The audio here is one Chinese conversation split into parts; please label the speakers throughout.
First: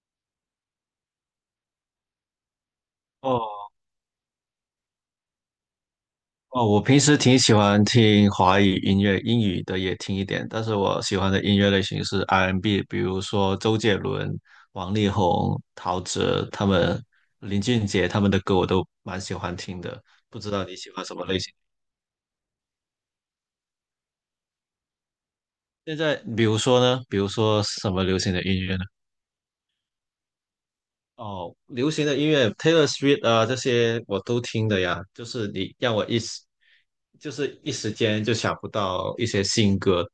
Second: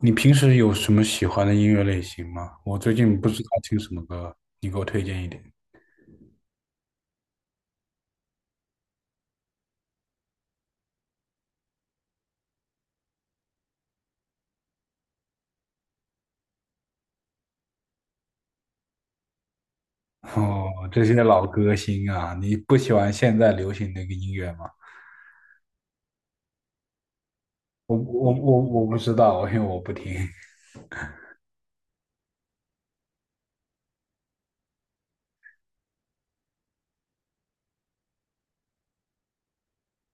Speaker 1: 你平时有什么喜欢的音乐类型吗？我最近不知道
Speaker 2: 哦
Speaker 1: 听什么歌，你给我推荐一点。
Speaker 2: 哦，我平时挺喜欢听华语音乐，英语的也听一点，但是我喜欢的音乐类型是 R&B，比如说周杰伦、王力宏、陶喆他们、林俊杰他们的歌我都蛮喜欢听的。不知道你
Speaker 1: 哦，
Speaker 2: 喜
Speaker 1: 这
Speaker 2: 欢
Speaker 1: 些
Speaker 2: 什么类
Speaker 1: 老
Speaker 2: 型？
Speaker 1: 歌星啊，你不喜欢现在流行那个音乐吗？
Speaker 2: 现在比如说呢？比如说什
Speaker 1: 我
Speaker 2: 么流
Speaker 1: 我
Speaker 2: 行的
Speaker 1: 我
Speaker 2: 音乐呢？
Speaker 1: 我不知道，因为我不听。
Speaker 2: 哦，流行的音乐，Taylor Swift 啊，这些我都听的呀。就是你让我一时，就是一时间就想不到一些新歌。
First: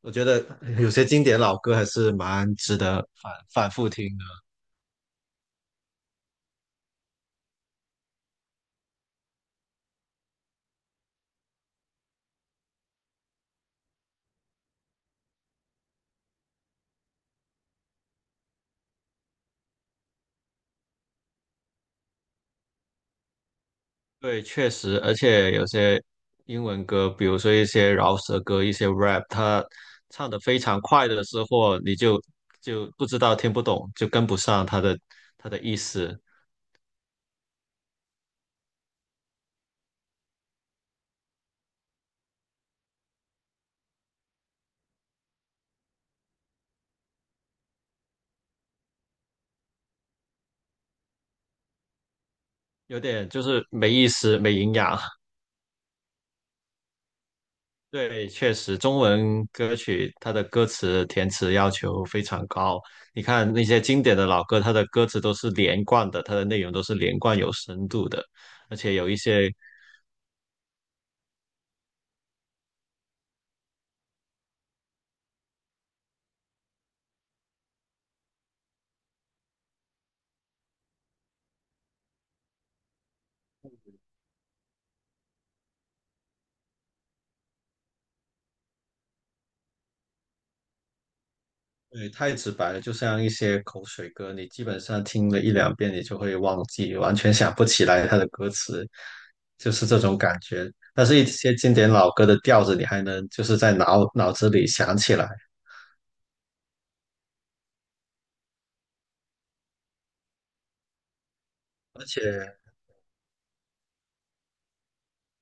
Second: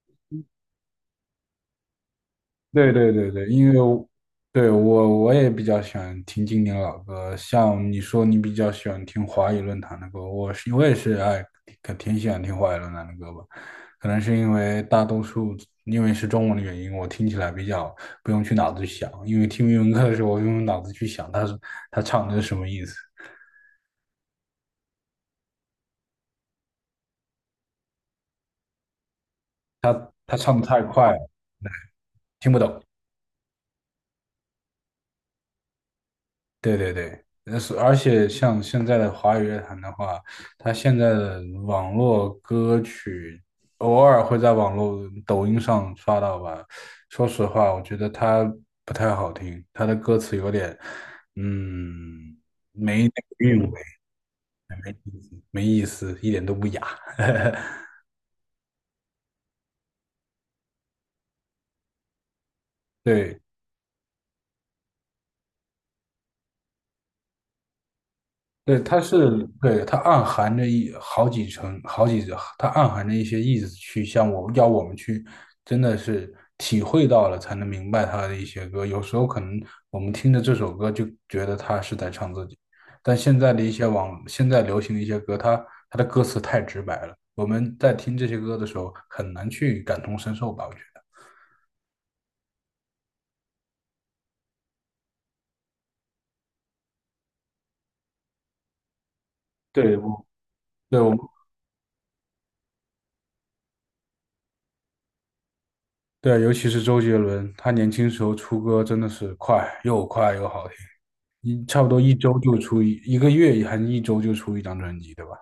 Speaker 2: 我觉得有些经典老歌还是蛮值
Speaker 1: 对
Speaker 2: 得
Speaker 1: 对对
Speaker 2: 反
Speaker 1: 对，
Speaker 2: 反
Speaker 1: 因为
Speaker 2: 复
Speaker 1: 我
Speaker 2: 听的。
Speaker 1: 对，我也比较喜欢听经典老歌，像你说你比较喜欢听华语论坛的歌，我是我也是爱可挺喜欢听华语论坛的歌吧，可能是因为大多数因为是中文的原因，我听起来比较不用去脑子去想，因为听英文歌的时候，我用脑子去想他是他唱的是什么意思，
Speaker 2: 对，确实，而且有些英文歌，比如说一些饶舌歌、一些 rap，他唱
Speaker 1: 他
Speaker 2: 的非
Speaker 1: 唱的
Speaker 2: 常
Speaker 1: 太
Speaker 2: 快
Speaker 1: 快
Speaker 2: 的
Speaker 1: 了，
Speaker 2: 时候，你就
Speaker 1: 听不懂。
Speaker 2: 就不知道听不懂，就跟不上他的意思，
Speaker 1: 对对对，是而且像现在的华语乐坛的话，它现在的网络歌曲偶尔会在网络抖音上刷到吧。说实话，我觉得它不太好听，它的歌词有点，嗯，
Speaker 2: 有点就
Speaker 1: 韵
Speaker 2: 是
Speaker 1: 味
Speaker 2: 没意思、没营养。
Speaker 1: 没意思，一点都不雅。
Speaker 2: 对，确实，中文歌曲它的歌词填词要求非常高。你
Speaker 1: 对，
Speaker 2: 看那些经典的老歌，它的歌词都是连贯的，它的内容都是连贯有深度的，而
Speaker 1: 对，
Speaker 2: 且
Speaker 1: 它
Speaker 2: 有
Speaker 1: 是
Speaker 2: 一些
Speaker 1: 对它暗含着一好几层好几，它暗含着一些意思去向我要我们去，真的是体会到了才能明白它的一些歌。有时候可能我们听着这首歌就觉得他是在唱自己，但现在的一些网现在流行的一些歌，它的歌词太直白了，我们在听这些歌的时候很难去感同身受吧，我觉得。
Speaker 2: 对太直白了，就像一些口水歌，你基本上听了一两遍，你就会忘记，完全想不起来它的歌词，就是
Speaker 1: 对，
Speaker 2: 这种
Speaker 1: 我，
Speaker 2: 感觉。
Speaker 1: 对，
Speaker 2: 但
Speaker 1: 我，
Speaker 2: 是，一些经典老歌的调子，你还能就是在脑子里想起来。
Speaker 1: 对，尤其是周杰伦，他年轻时候出歌真的是快又快又好听。一差不多
Speaker 2: 而
Speaker 1: 一
Speaker 2: 且。
Speaker 1: 周就出一个月，还是一周就出一张专辑，对吧？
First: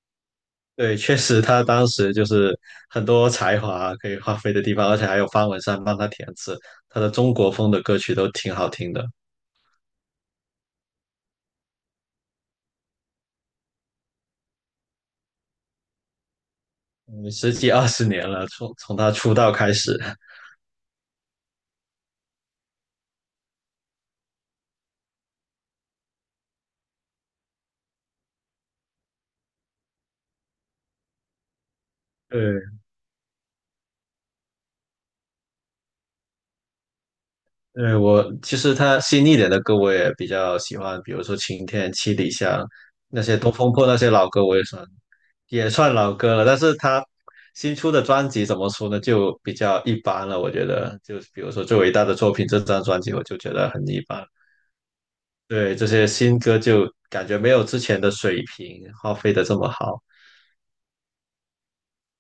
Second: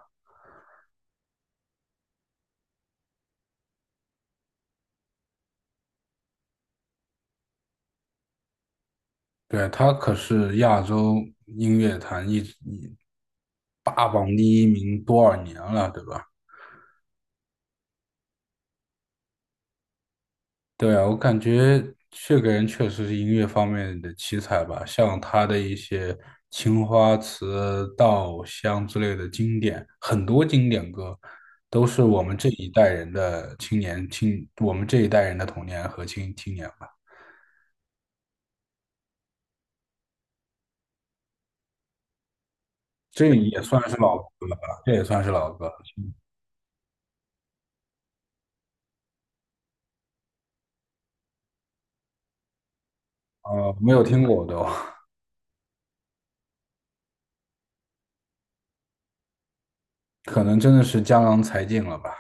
Speaker 2: 对，确实他当时就是很多才华可以发挥的地方，而且还有方文山帮他填词，他的中国风的歌曲都挺好听的。
Speaker 1: 对，他可是亚洲音乐坛一直霸榜第一名多少年了，对吧？
Speaker 2: 嗯，十几二十年了，从他出道开始。
Speaker 1: 对啊，我感觉这个人确实是音乐方面的奇才吧，像他的一些《青花瓷》《稻香》之类的经典，很多经典歌都是我们这
Speaker 2: 对，
Speaker 1: 一代人的青年青，我们这一代人的童年和青年。
Speaker 2: 对，我其实他新一点的歌我也比较喜欢，比如说《晴天》《七里香》那
Speaker 1: 这
Speaker 2: 些《东
Speaker 1: 也
Speaker 2: 风
Speaker 1: 算
Speaker 2: 破》
Speaker 1: 是
Speaker 2: 那些
Speaker 1: 老
Speaker 2: 老歌，
Speaker 1: 歌了
Speaker 2: 我
Speaker 1: 吧？
Speaker 2: 也算
Speaker 1: 这也算是老
Speaker 2: 也
Speaker 1: 歌。
Speaker 2: 算老歌了。但是他新出的专辑怎么说呢，就比较一般了，我觉得。就比如说最伟大的作品这张专辑，我就觉得很
Speaker 1: 没
Speaker 2: 一
Speaker 1: 有听
Speaker 2: 般。
Speaker 1: 过都，
Speaker 2: 对，这些新歌就感觉没有之前的水平发挥的这么好，
Speaker 1: 可能真的是江郎才尽了吧？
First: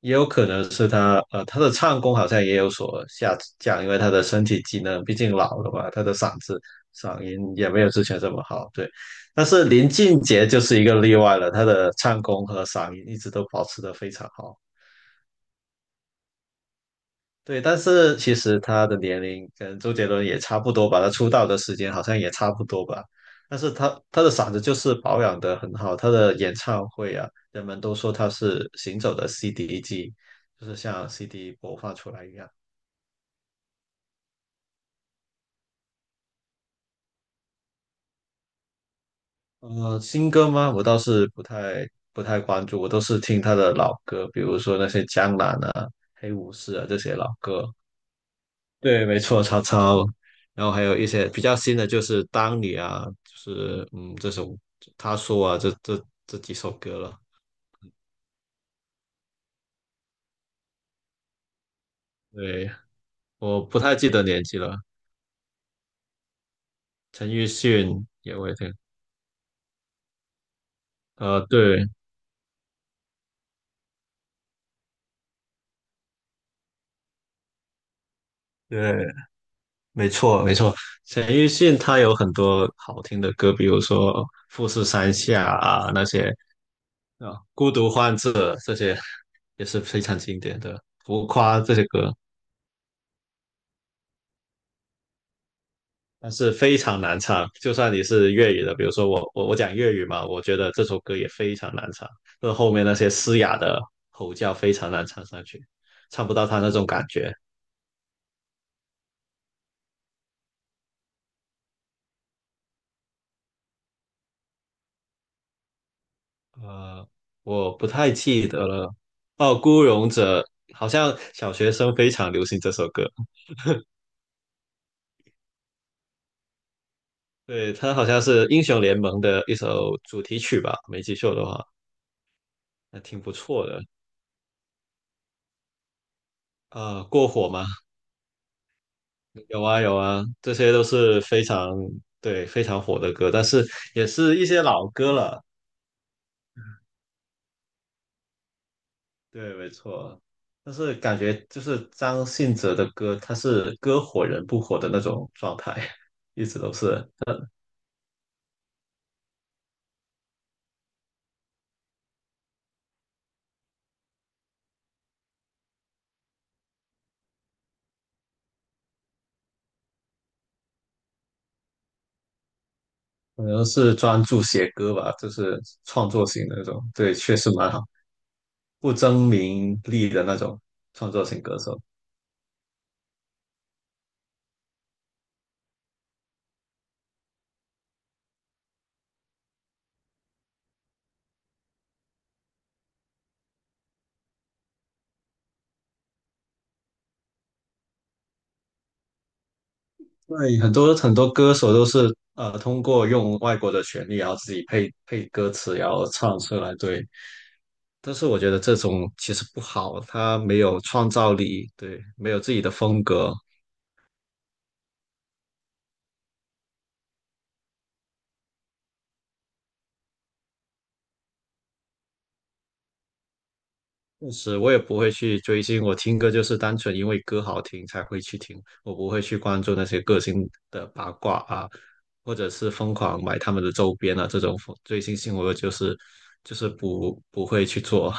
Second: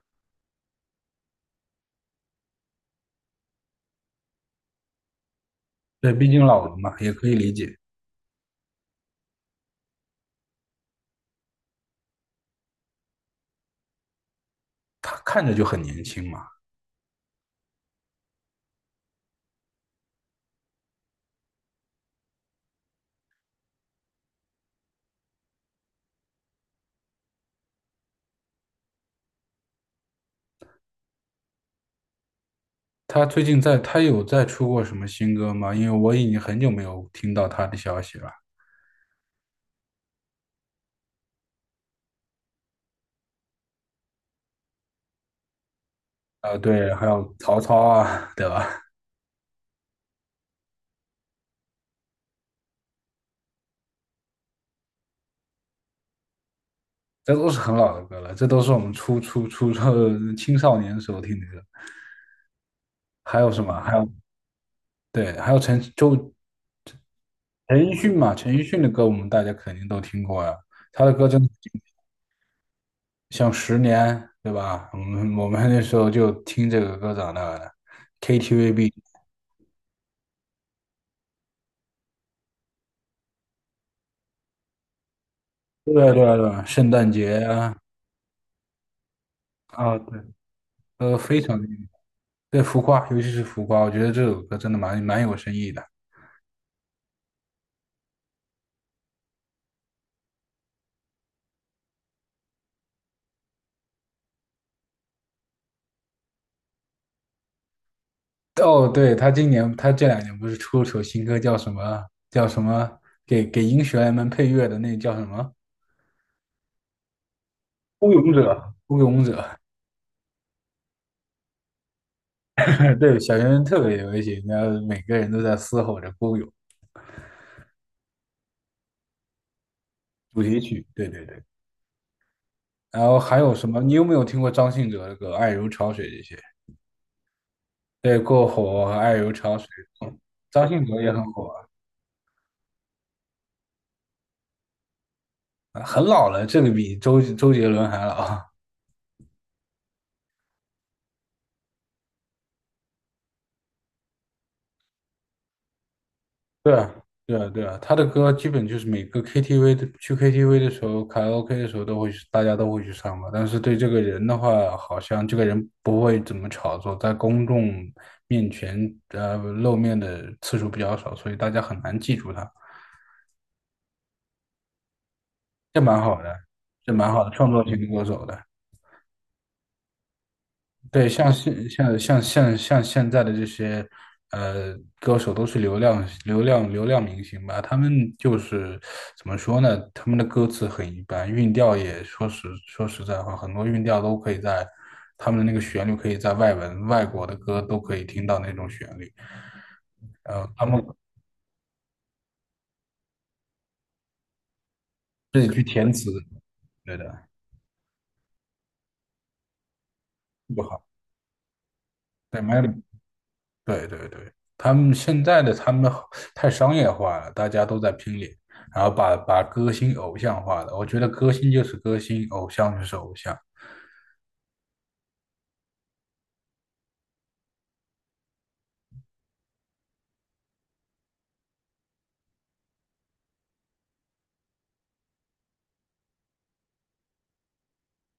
Speaker 2: 也有可能是他的唱功好像也有所下降，因为他的身体机能毕竟老了嘛，他
Speaker 1: 对，
Speaker 2: 的
Speaker 1: 毕
Speaker 2: 嗓
Speaker 1: 竟
Speaker 2: 子
Speaker 1: 老了嘛，也
Speaker 2: 嗓
Speaker 1: 可以
Speaker 2: 音
Speaker 1: 理
Speaker 2: 也
Speaker 1: 解。
Speaker 2: 没有之前这么好。对，但是林俊杰就是一个例外了，他的唱功和嗓音一直都保持的非常好。
Speaker 1: 他看着就很年轻嘛。
Speaker 2: 对，但是其实他的年龄跟周杰伦也差不多吧，他出道的时间好像也差不多吧。但是他的嗓子就是保养得很好，他的演唱会啊，人们都说他是行走的 CD 机，就是像 CD 播放出来一样。
Speaker 1: 他最近在，他有在出过什么新歌吗？因为我已经很久没有听到他的消息了。
Speaker 2: 呃，新歌吗？我倒是不太关注，我都是听他的老歌，比如说那些《江南》啊、《黑武士》啊
Speaker 1: 对，
Speaker 2: 这
Speaker 1: 还
Speaker 2: 些老
Speaker 1: 有曹
Speaker 2: 歌。
Speaker 1: 操啊，对吧？
Speaker 2: 对，没错，曹操。然后还有一些比较新的，就是《当你》啊，就是嗯，这首他说啊，这几首歌了。
Speaker 1: 这都是很老的歌了，这都是我们初初初初青少年时候听的歌。
Speaker 2: 对，
Speaker 1: 还有
Speaker 2: 我
Speaker 1: 什
Speaker 2: 不
Speaker 1: 么？
Speaker 2: 太
Speaker 1: 还有
Speaker 2: 记得年纪了。
Speaker 1: 对，还有
Speaker 2: 陈奕
Speaker 1: 陈奕
Speaker 2: 迅
Speaker 1: 迅嘛，
Speaker 2: 也
Speaker 1: 陈
Speaker 2: 会
Speaker 1: 奕
Speaker 2: 听，
Speaker 1: 迅的歌我们大家肯定都听过呀、他的歌真的。
Speaker 2: 对
Speaker 1: 像十年，对吧？我们那时候就听这个歌长大的。
Speaker 2: 对，没错没错。陈奕迅他有很多好听的歌，比如说《富士山下》啊
Speaker 1: 对
Speaker 2: 那
Speaker 1: 啊，对
Speaker 2: 些
Speaker 1: 啊，对啊，圣诞
Speaker 2: 啊，
Speaker 1: 节
Speaker 2: 《孤
Speaker 1: 啊，
Speaker 2: 独患者》这些也是
Speaker 1: 啊，
Speaker 2: 非常
Speaker 1: 对，
Speaker 2: 经典的，
Speaker 1: 都
Speaker 2: 《浮
Speaker 1: 非
Speaker 2: 夸》
Speaker 1: 常经
Speaker 2: 这些
Speaker 1: 典。
Speaker 2: 歌。
Speaker 1: 对浮夸，尤其是浮夸，我觉得这首歌真的蛮有深意的。
Speaker 2: 但是非常难唱。就算你是粤语的，比如说我讲粤语嘛，我觉得这首歌也非常难唱，就是后面那些嘶哑的吼叫非常难唱上去，唱不到他那种感觉。
Speaker 1: 哦，对，他今年他这2年不是出了首新歌，叫什么？叫什么？给英雄们配乐的那叫什么？
Speaker 2: 呃，我不太
Speaker 1: 孤勇
Speaker 2: 记得
Speaker 1: 者，
Speaker 2: 了。
Speaker 1: 孤勇
Speaker 2: 哦，
Speaker 1: 者。
Speaker 2: 《孤勇者》好像小学生非常流行这首 歌，
Speaker 1: 对，小学生特别流行，然后每个人都在嘶吼着孤勇
Speaker 2: 对，它好像是英雄联盟的一首主题
Speaker 1: 主题
Speaker 2: 曲吧，
Speaker 1: 曲。
Speaker 2: 没
Speaker 1: 对
Speaker 2: 记
Speaker 1: 对
Speaker 2: 错
Speaker 1: 对。
Speaker 2: 的话，还
Speaker 1: 然后
Speaker 2: 挺不
Speaker 1: 还有
Speaker 2: 错
Speaker 1: 什么？
Speaker 2: 的。
Speaker 1: 你有没有听过张信哲的歌《爱如潮水》这些？
Speaker 2: 过火吗？
Speaker 1: 对，过火和爱如潮
Speaker 2: 有
Speaker 1: 水，
Speaker 2: 啊有啊，这
Speaker 1: 张
Speaker 2: 些都
Speaker 1: 信哲也
Speaker 2: 是
Speaker 1: 很
Speaker 2: 非
Speaker 1: 火
Speaker 2: 常对非常火的歌，但是也是一些老歌了。
Speaker 1: 啊，很老了，这个比周杰伦还老。
Speaker 2: 对，没错。但是感觉就是张信哲的歌，他是歌火人不火的那种状态，一直 都
Speaker 1: 对啊，
Speaker 2: 是，
Speaker 1: 对啊，对啊，他的歌基本就是每个 KTV 的去 KTV 的时候，卡拉 OK 的时候都会去，大家都会去唱吧。但是对这个人的话，好像这个人不会怎么炒作，在公众面前露面的次数比较少，所以大家很难记住他。
Speaker 2: 可能是专注写歌吧，就是
Speaker 1: 这蛮
Speaker 2: 创
Speaker 1: 好
Speaker 2: 作
Speaker 1: 的，
Speaker 2: 型的那种。
Speaker 1: 这蛮
Speaker 2: 对，
Speaker 1: 好的，
Speaker 2: 确
Speaker 1: 创
Speaker 2: 实
Speaker 1: 作
Speaker 2: 蛮好，
Speaker 1: 型歌手的。
Speaker 2: 不争名利的那种
Speaker 1: 对，
Speaker 2: 创作
Speaker 1: 像
Speaker 2: 型歌
Speaker 1: 现
Speaker 2: 手。
Speaker 1: 像像像像现在的这些呃歌手都是流量明星吧，他们就是怎么说呢？他们的歌词很一般，韵调也说实在话，很多韵调都可以在他们的那个旋律可以在外文外国的歌都可以听到那种旋律，
Speaker 2: 对，
Speaker 1: 他
Speaker 2: 很
Speaker 1: 们
Speaker 2: 多很多歌手都是通过用外国的旋律，然后自己配
Speaker 1: 自己
Speaker 2: 歌
Speaker 1: 去
Speaker 2: 词，然
Speaker 1: 填
Speaker 2: 后
Speaker 1: 词，
Speaker 2: 唱出来。
Speaker 1: 对
Speaker 2: 对，
Speaker 1: 的，
Speaker 2: 但是我觉得这种其实不好，他没
Speaker 1: 不
Speaker 2: 有
Speaker 1: 好，
Speaker 2: 创造力，对，没有
Speaker 1: 对，麦
Speaker 2: 自己的
Speaker 1: 有
Speaker 2: 风格。
Speaker 1: 对对对，他们现在的他们好太商业化了，大家都在拼脸，然后把把歌星偶像化了。我觉得歌星就是歌星，偶像就是偶像。
Speaker 2: 确实，我也不会去追星，我听歌就是单纯因为歌好听才会去听，我不会去关注那些歌星的八卦啊，或者是疯狂买他们的周边啊，这种追星行为我就是不会去做。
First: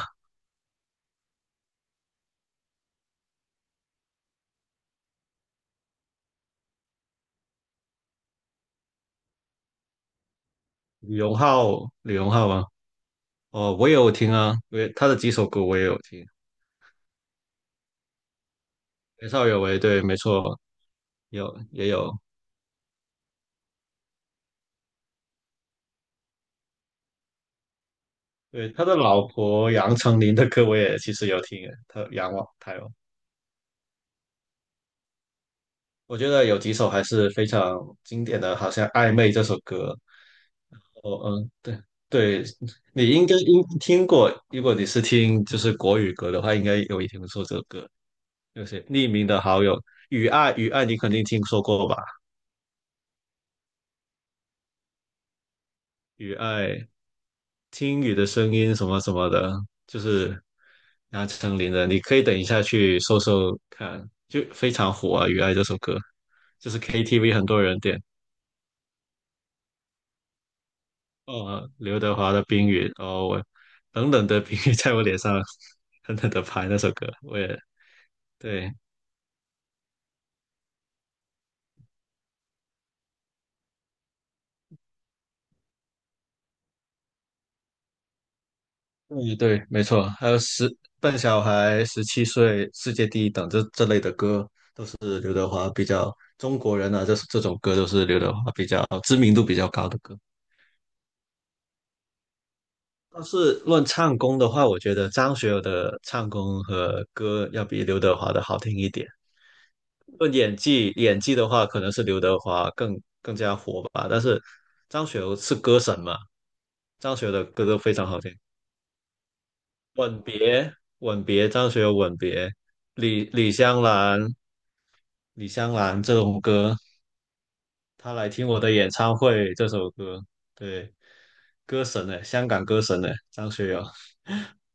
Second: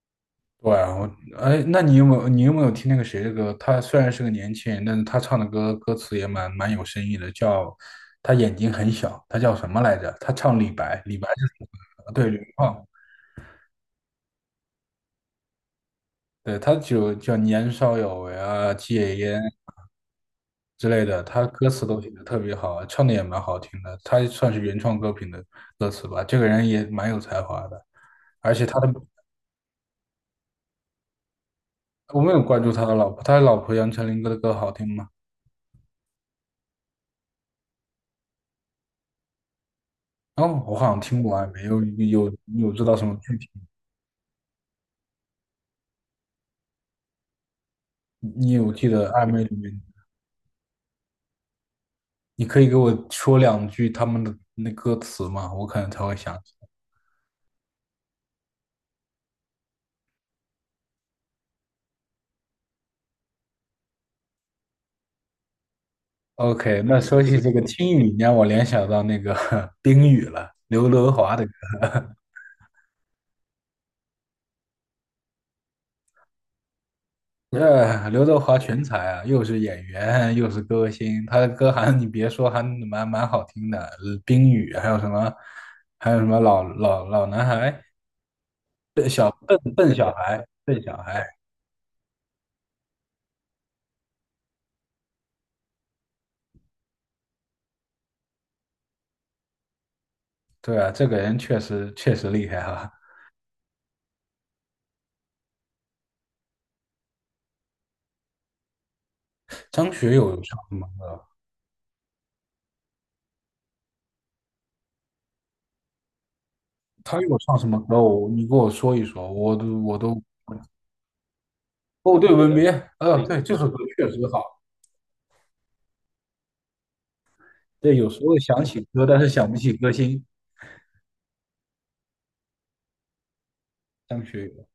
Speaker 1: 对啊，我哎，那你有没有听那个谁的歌？他虽然是个年轻人，但是他唱的歌歌词也蛮有深意的，叫他眼睛很小，他叫什么来着？他唱李白，
Speaker 2: 李
Speaker 1: 李白
Speaker 2: 荣浩，
Speaker 1: 是
Speaker 2: 李
Speaker 1: 对
Speaker 2: 荣
Speaker 1: 吕
Speaker 2: 浩吗？
Speaker 1: 方，
Speaker 2: 哦，我也有听啊，因为他的几首歌我也有听。
Speaker 1: 对他就叫年少有为啊，戒
Speaker 2: 年
Speaker 1: 烟
Speaker 2: 少有为，对，没错，
Speaker 1: 之类的，他
Speaker 2: 有
Speaker 1: 歌词
Speaker 2: 也
Speaker 1: 都写
Speaker 2: 有。
Speaker 1: 的特别好啊，唱的也蛮好听的，他算是原创歌品的歌词吧。这个人也蛮有才华的，而且
Speaker 2: 对，
Speaker 1: 他
Speaker 2: 他
Speaker 1: 的
Speaker 2: 的老婆杨丞琳的歌我也其实有听诶，他
Speaker 1: 我没
Speaker 2: 杨
Speaker 1: 有
Speaker 2: 望
Speaker 1: 关注
Speaker 2: 台
Speaker 1: 他
Speaker 2: 哦，
Speaker 1: 的老婆，他的老婆杨丞琳歌的歌好听吗？
Speaker 2: 我觉得有几首还是非常经典的，好像《暧昧》这首歌，
Speaker 1: 哦，我好像听
Speaker 2: 哦
Speaker 1: 过暧
Speaker 2: 嗯，
Speaker 1: 昧，
Speaker 2: 对
Speaker 1: 有，有
Speaker 2: 对，
Speaker 1: 有知道什
Speaker 2: 你
Speaker 1: 么
Speaker 2: 应该
Speaker 1: 具体？
Speaker 2: 应听过，如果你是听就是国语歌的话，应该有听说这首歌，
Speaker 1: 你
Speaker 2: 就
Speaker 1: 有
Speaker 2: 是
Speaker 1: 记
Speaker 2: 匿
Speaker 1: 得暧
Speaker 2: 名的
Speaker 1: 昧里
Speaker 2: 好友，
Speaker 1: 面，
Speaker 2: 雨爱雨爱，你肯定听说过吧？
Speaker 1: 你可以给我说两句他们的那歌词吗？我可能才会想
Speaker 2: 雨
Speaker 1: 起来。
Speaker 2: 爱听雨的声音什么什么的，就是杨丞琳的，你可以等一下去搜搜看，就非常火啊，《雨爱》这首歌，就是
Speaker 1: OK，那说
Speaker 2: KTV
Speaker 1: 起
Speaker 2: 很
Speaker 1: 这
Speaker 2: 多
Speaker 1: 个
Speaker 2: 人
Speaker 1: 听
Speaker 2: 点，
Speaker 1: 雨，你让我联想到那个 冰雨了，刘德华的。
Speaker 2: 哦，刘德华的《冰雨》，哦，我冷冷的冰雨在我脸上狠狠的拍那首歌，我也
Speaker 1: 这刘德华
Speaker 2: 对，
Speaker 1: 全才啊，又是演员，又是歌星，他的歌还你别说，还蛮好听的。冰雨，还有什么，还有什么老男孩，
Speaker 2: 嗯，对，
Speaker 1: 笨
Speaker 2: 没
Speaker 1: 笨
Speaker 2: 错，
Speaker 1: 小
Speaker 2: 还有
Speaker 1: 孩，笨小
Speaker 2: 笨
Speaker 1: 孩。
Speaker 2: 小孩、十七岁、世界第一等这类的歌，中国人啊，这种歌都是刘德华比较知名度比较高的歌。
Speaker 1: 对啊，这个人确实厉害哈、
Speaker 2: 但是论唱功的话，我觉得张学友的唱功和歌要比刘德华的好听一点。
Speaker 1: 张学友
Speaker 2: 论
Speaker 1: 有
Speaker 2: 演
Speaker 1: 唱什么
Speaker 2: 技，演
Speaker 1: 歌？
Speaker 2: 技的话，可能是刘德华更加火吧。但是张学友是歌神嘛，张
Speaker 1: 他
Speaker 2: 学友
Speaker 1: 有
Speaker 2: 的
Speaker 1: 唱
Speaker 2: 歌
Speaker 1: 什
Speaker 2: 都
Speaker 1: 么
Speaker 2: 非
Speaker 1: 歌？
Speaker 2: 常好
Speaker 1: 我
Speaker 2: 听。
Speaker 1: 你给我说一说，我都
Speaker 2: 吻别，吻别，张学友吻
Speaker 1: 哦，对，
Speaker 2: 别，
Speaker 1: 吻别，呃，对，
Speaker 2: 李
Speaker 1: 这首歌
Speaker 2: 香
Speaker 1: 确实
Speaker 2: 兰，
Speaker 1: 好。
Speaker 2: 李香兰这种歌，
Speaker 1: 对，有
Speaker 2: 他
Speaker 1: 时
Speaker 2: 来
Speaker 1: 候
Speaker 2: 听我
Speaker 1: 想
Speaker 2: 的
Speaker 1: 起
Speaker 2: 演
Speaker 1: 歌，
Speaker 2: 唱
Speaker 1: 但是想
Speaker 2: 会
Speaker 1: 不
Speaker 2: 这
Speaker 1: 起
Speaker 2: 首
Speaker 1: 歌
Speaker 2: 歌，
Speaker 1: 星。
Speaker 2: 对，歌神呢，香港歌神呢，张学友，
Speaker 1: 张学友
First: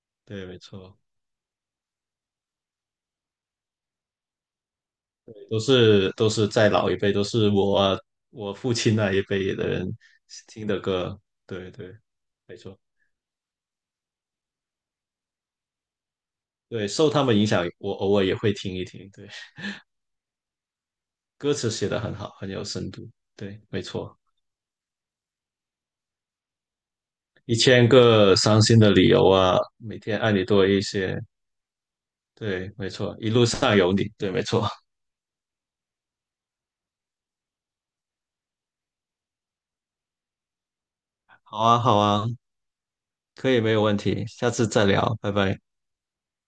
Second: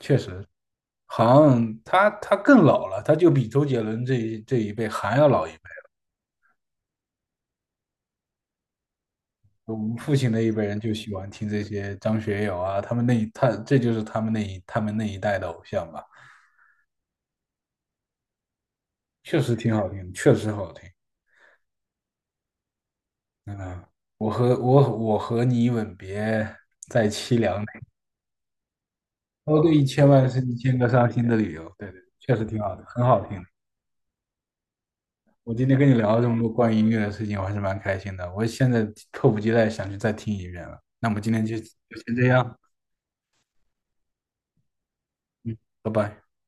Speaker 1: 确实。
Speaker 2: 对，没错。
Speaker 1: 好像他更老了，他就比周杰伦这一辈还要老一
Speaker 2: 都
Speaker 1: 辈。
Speaker 2: 是都是再老一辈，都是我父亲那一辈的
Speaker 1: 我
Speaker 2: 人
Speaker 1: 们父亲那一辈
Speaker 2: 听
Speaker 1: 人
Speaker 2: 的
Speaker 1: 就喜
Speaker 2: 歌，
Speaker 1: 欢听这
Speaker 2: 对
Speaker 1: 些
Speaker 2: 对，
Speaker 1: 张学
Speaker 2: 没
Speaker 1: 友
Speaker 2: 错，
Speaker 1: 啊，他们那一他这就是他们那一他们那一代的偶像吧，
Speaker 2: 对，受他们影响，我偶尔也会听一听，对，
Speaker 1: 确实挺好听，确实好听。
Speaker 2: 歌词写得很好，很有深度，对，没
Speaker 1: 嗯，
Speaker 2: 错，
Speaker 1: 我和我我和你吻别在凄
Speaker 2: 一
Speaker 1: 凉内，
Speaker 2: 千个伤心的理由啊，
Speaker 1: 哦对，一
Speaker 2: 每
Speaker 1: 千
Speaker 2: 天
Speaker 1: 万
Speaker 2: 爱
Speaker 1: 是
Speaker 2: 你
Speaker 1: 一
Speaker 2: 多
Speaker 1: 千
Speaker 2: 一
Speaker 1: 个伤
Speaker 2: 些，
Speaker 1: 心的理由，对对，确实挺
Speaker 2: 对，
Speaker 1: 好的，
Speaker 2: 没
Speaker 1: 很
Speaker 2: 错，
Speaker 1: 好
Speaker 2: 一
Speaker 1: 听
Speaker 2: 路
Speaker 1: 的。
Speaker 2: 上有你，对，没错，
Speaker 1: 我今天跟你聊了这么多关于音乐的事情，我还是蛮开心的。我现在迫不及待想去再听一遍了。那我们今 天就
Speaker 2: 好
Speaker 1: 就
Speaker 2: 啊，好
Speaker 1: 先
Speaker 2: 啊，
Speaker 1: 这样，
Speaker 2: 可以，没有问题，下次再聊，拜拜。
Speaker 1: 拜拜。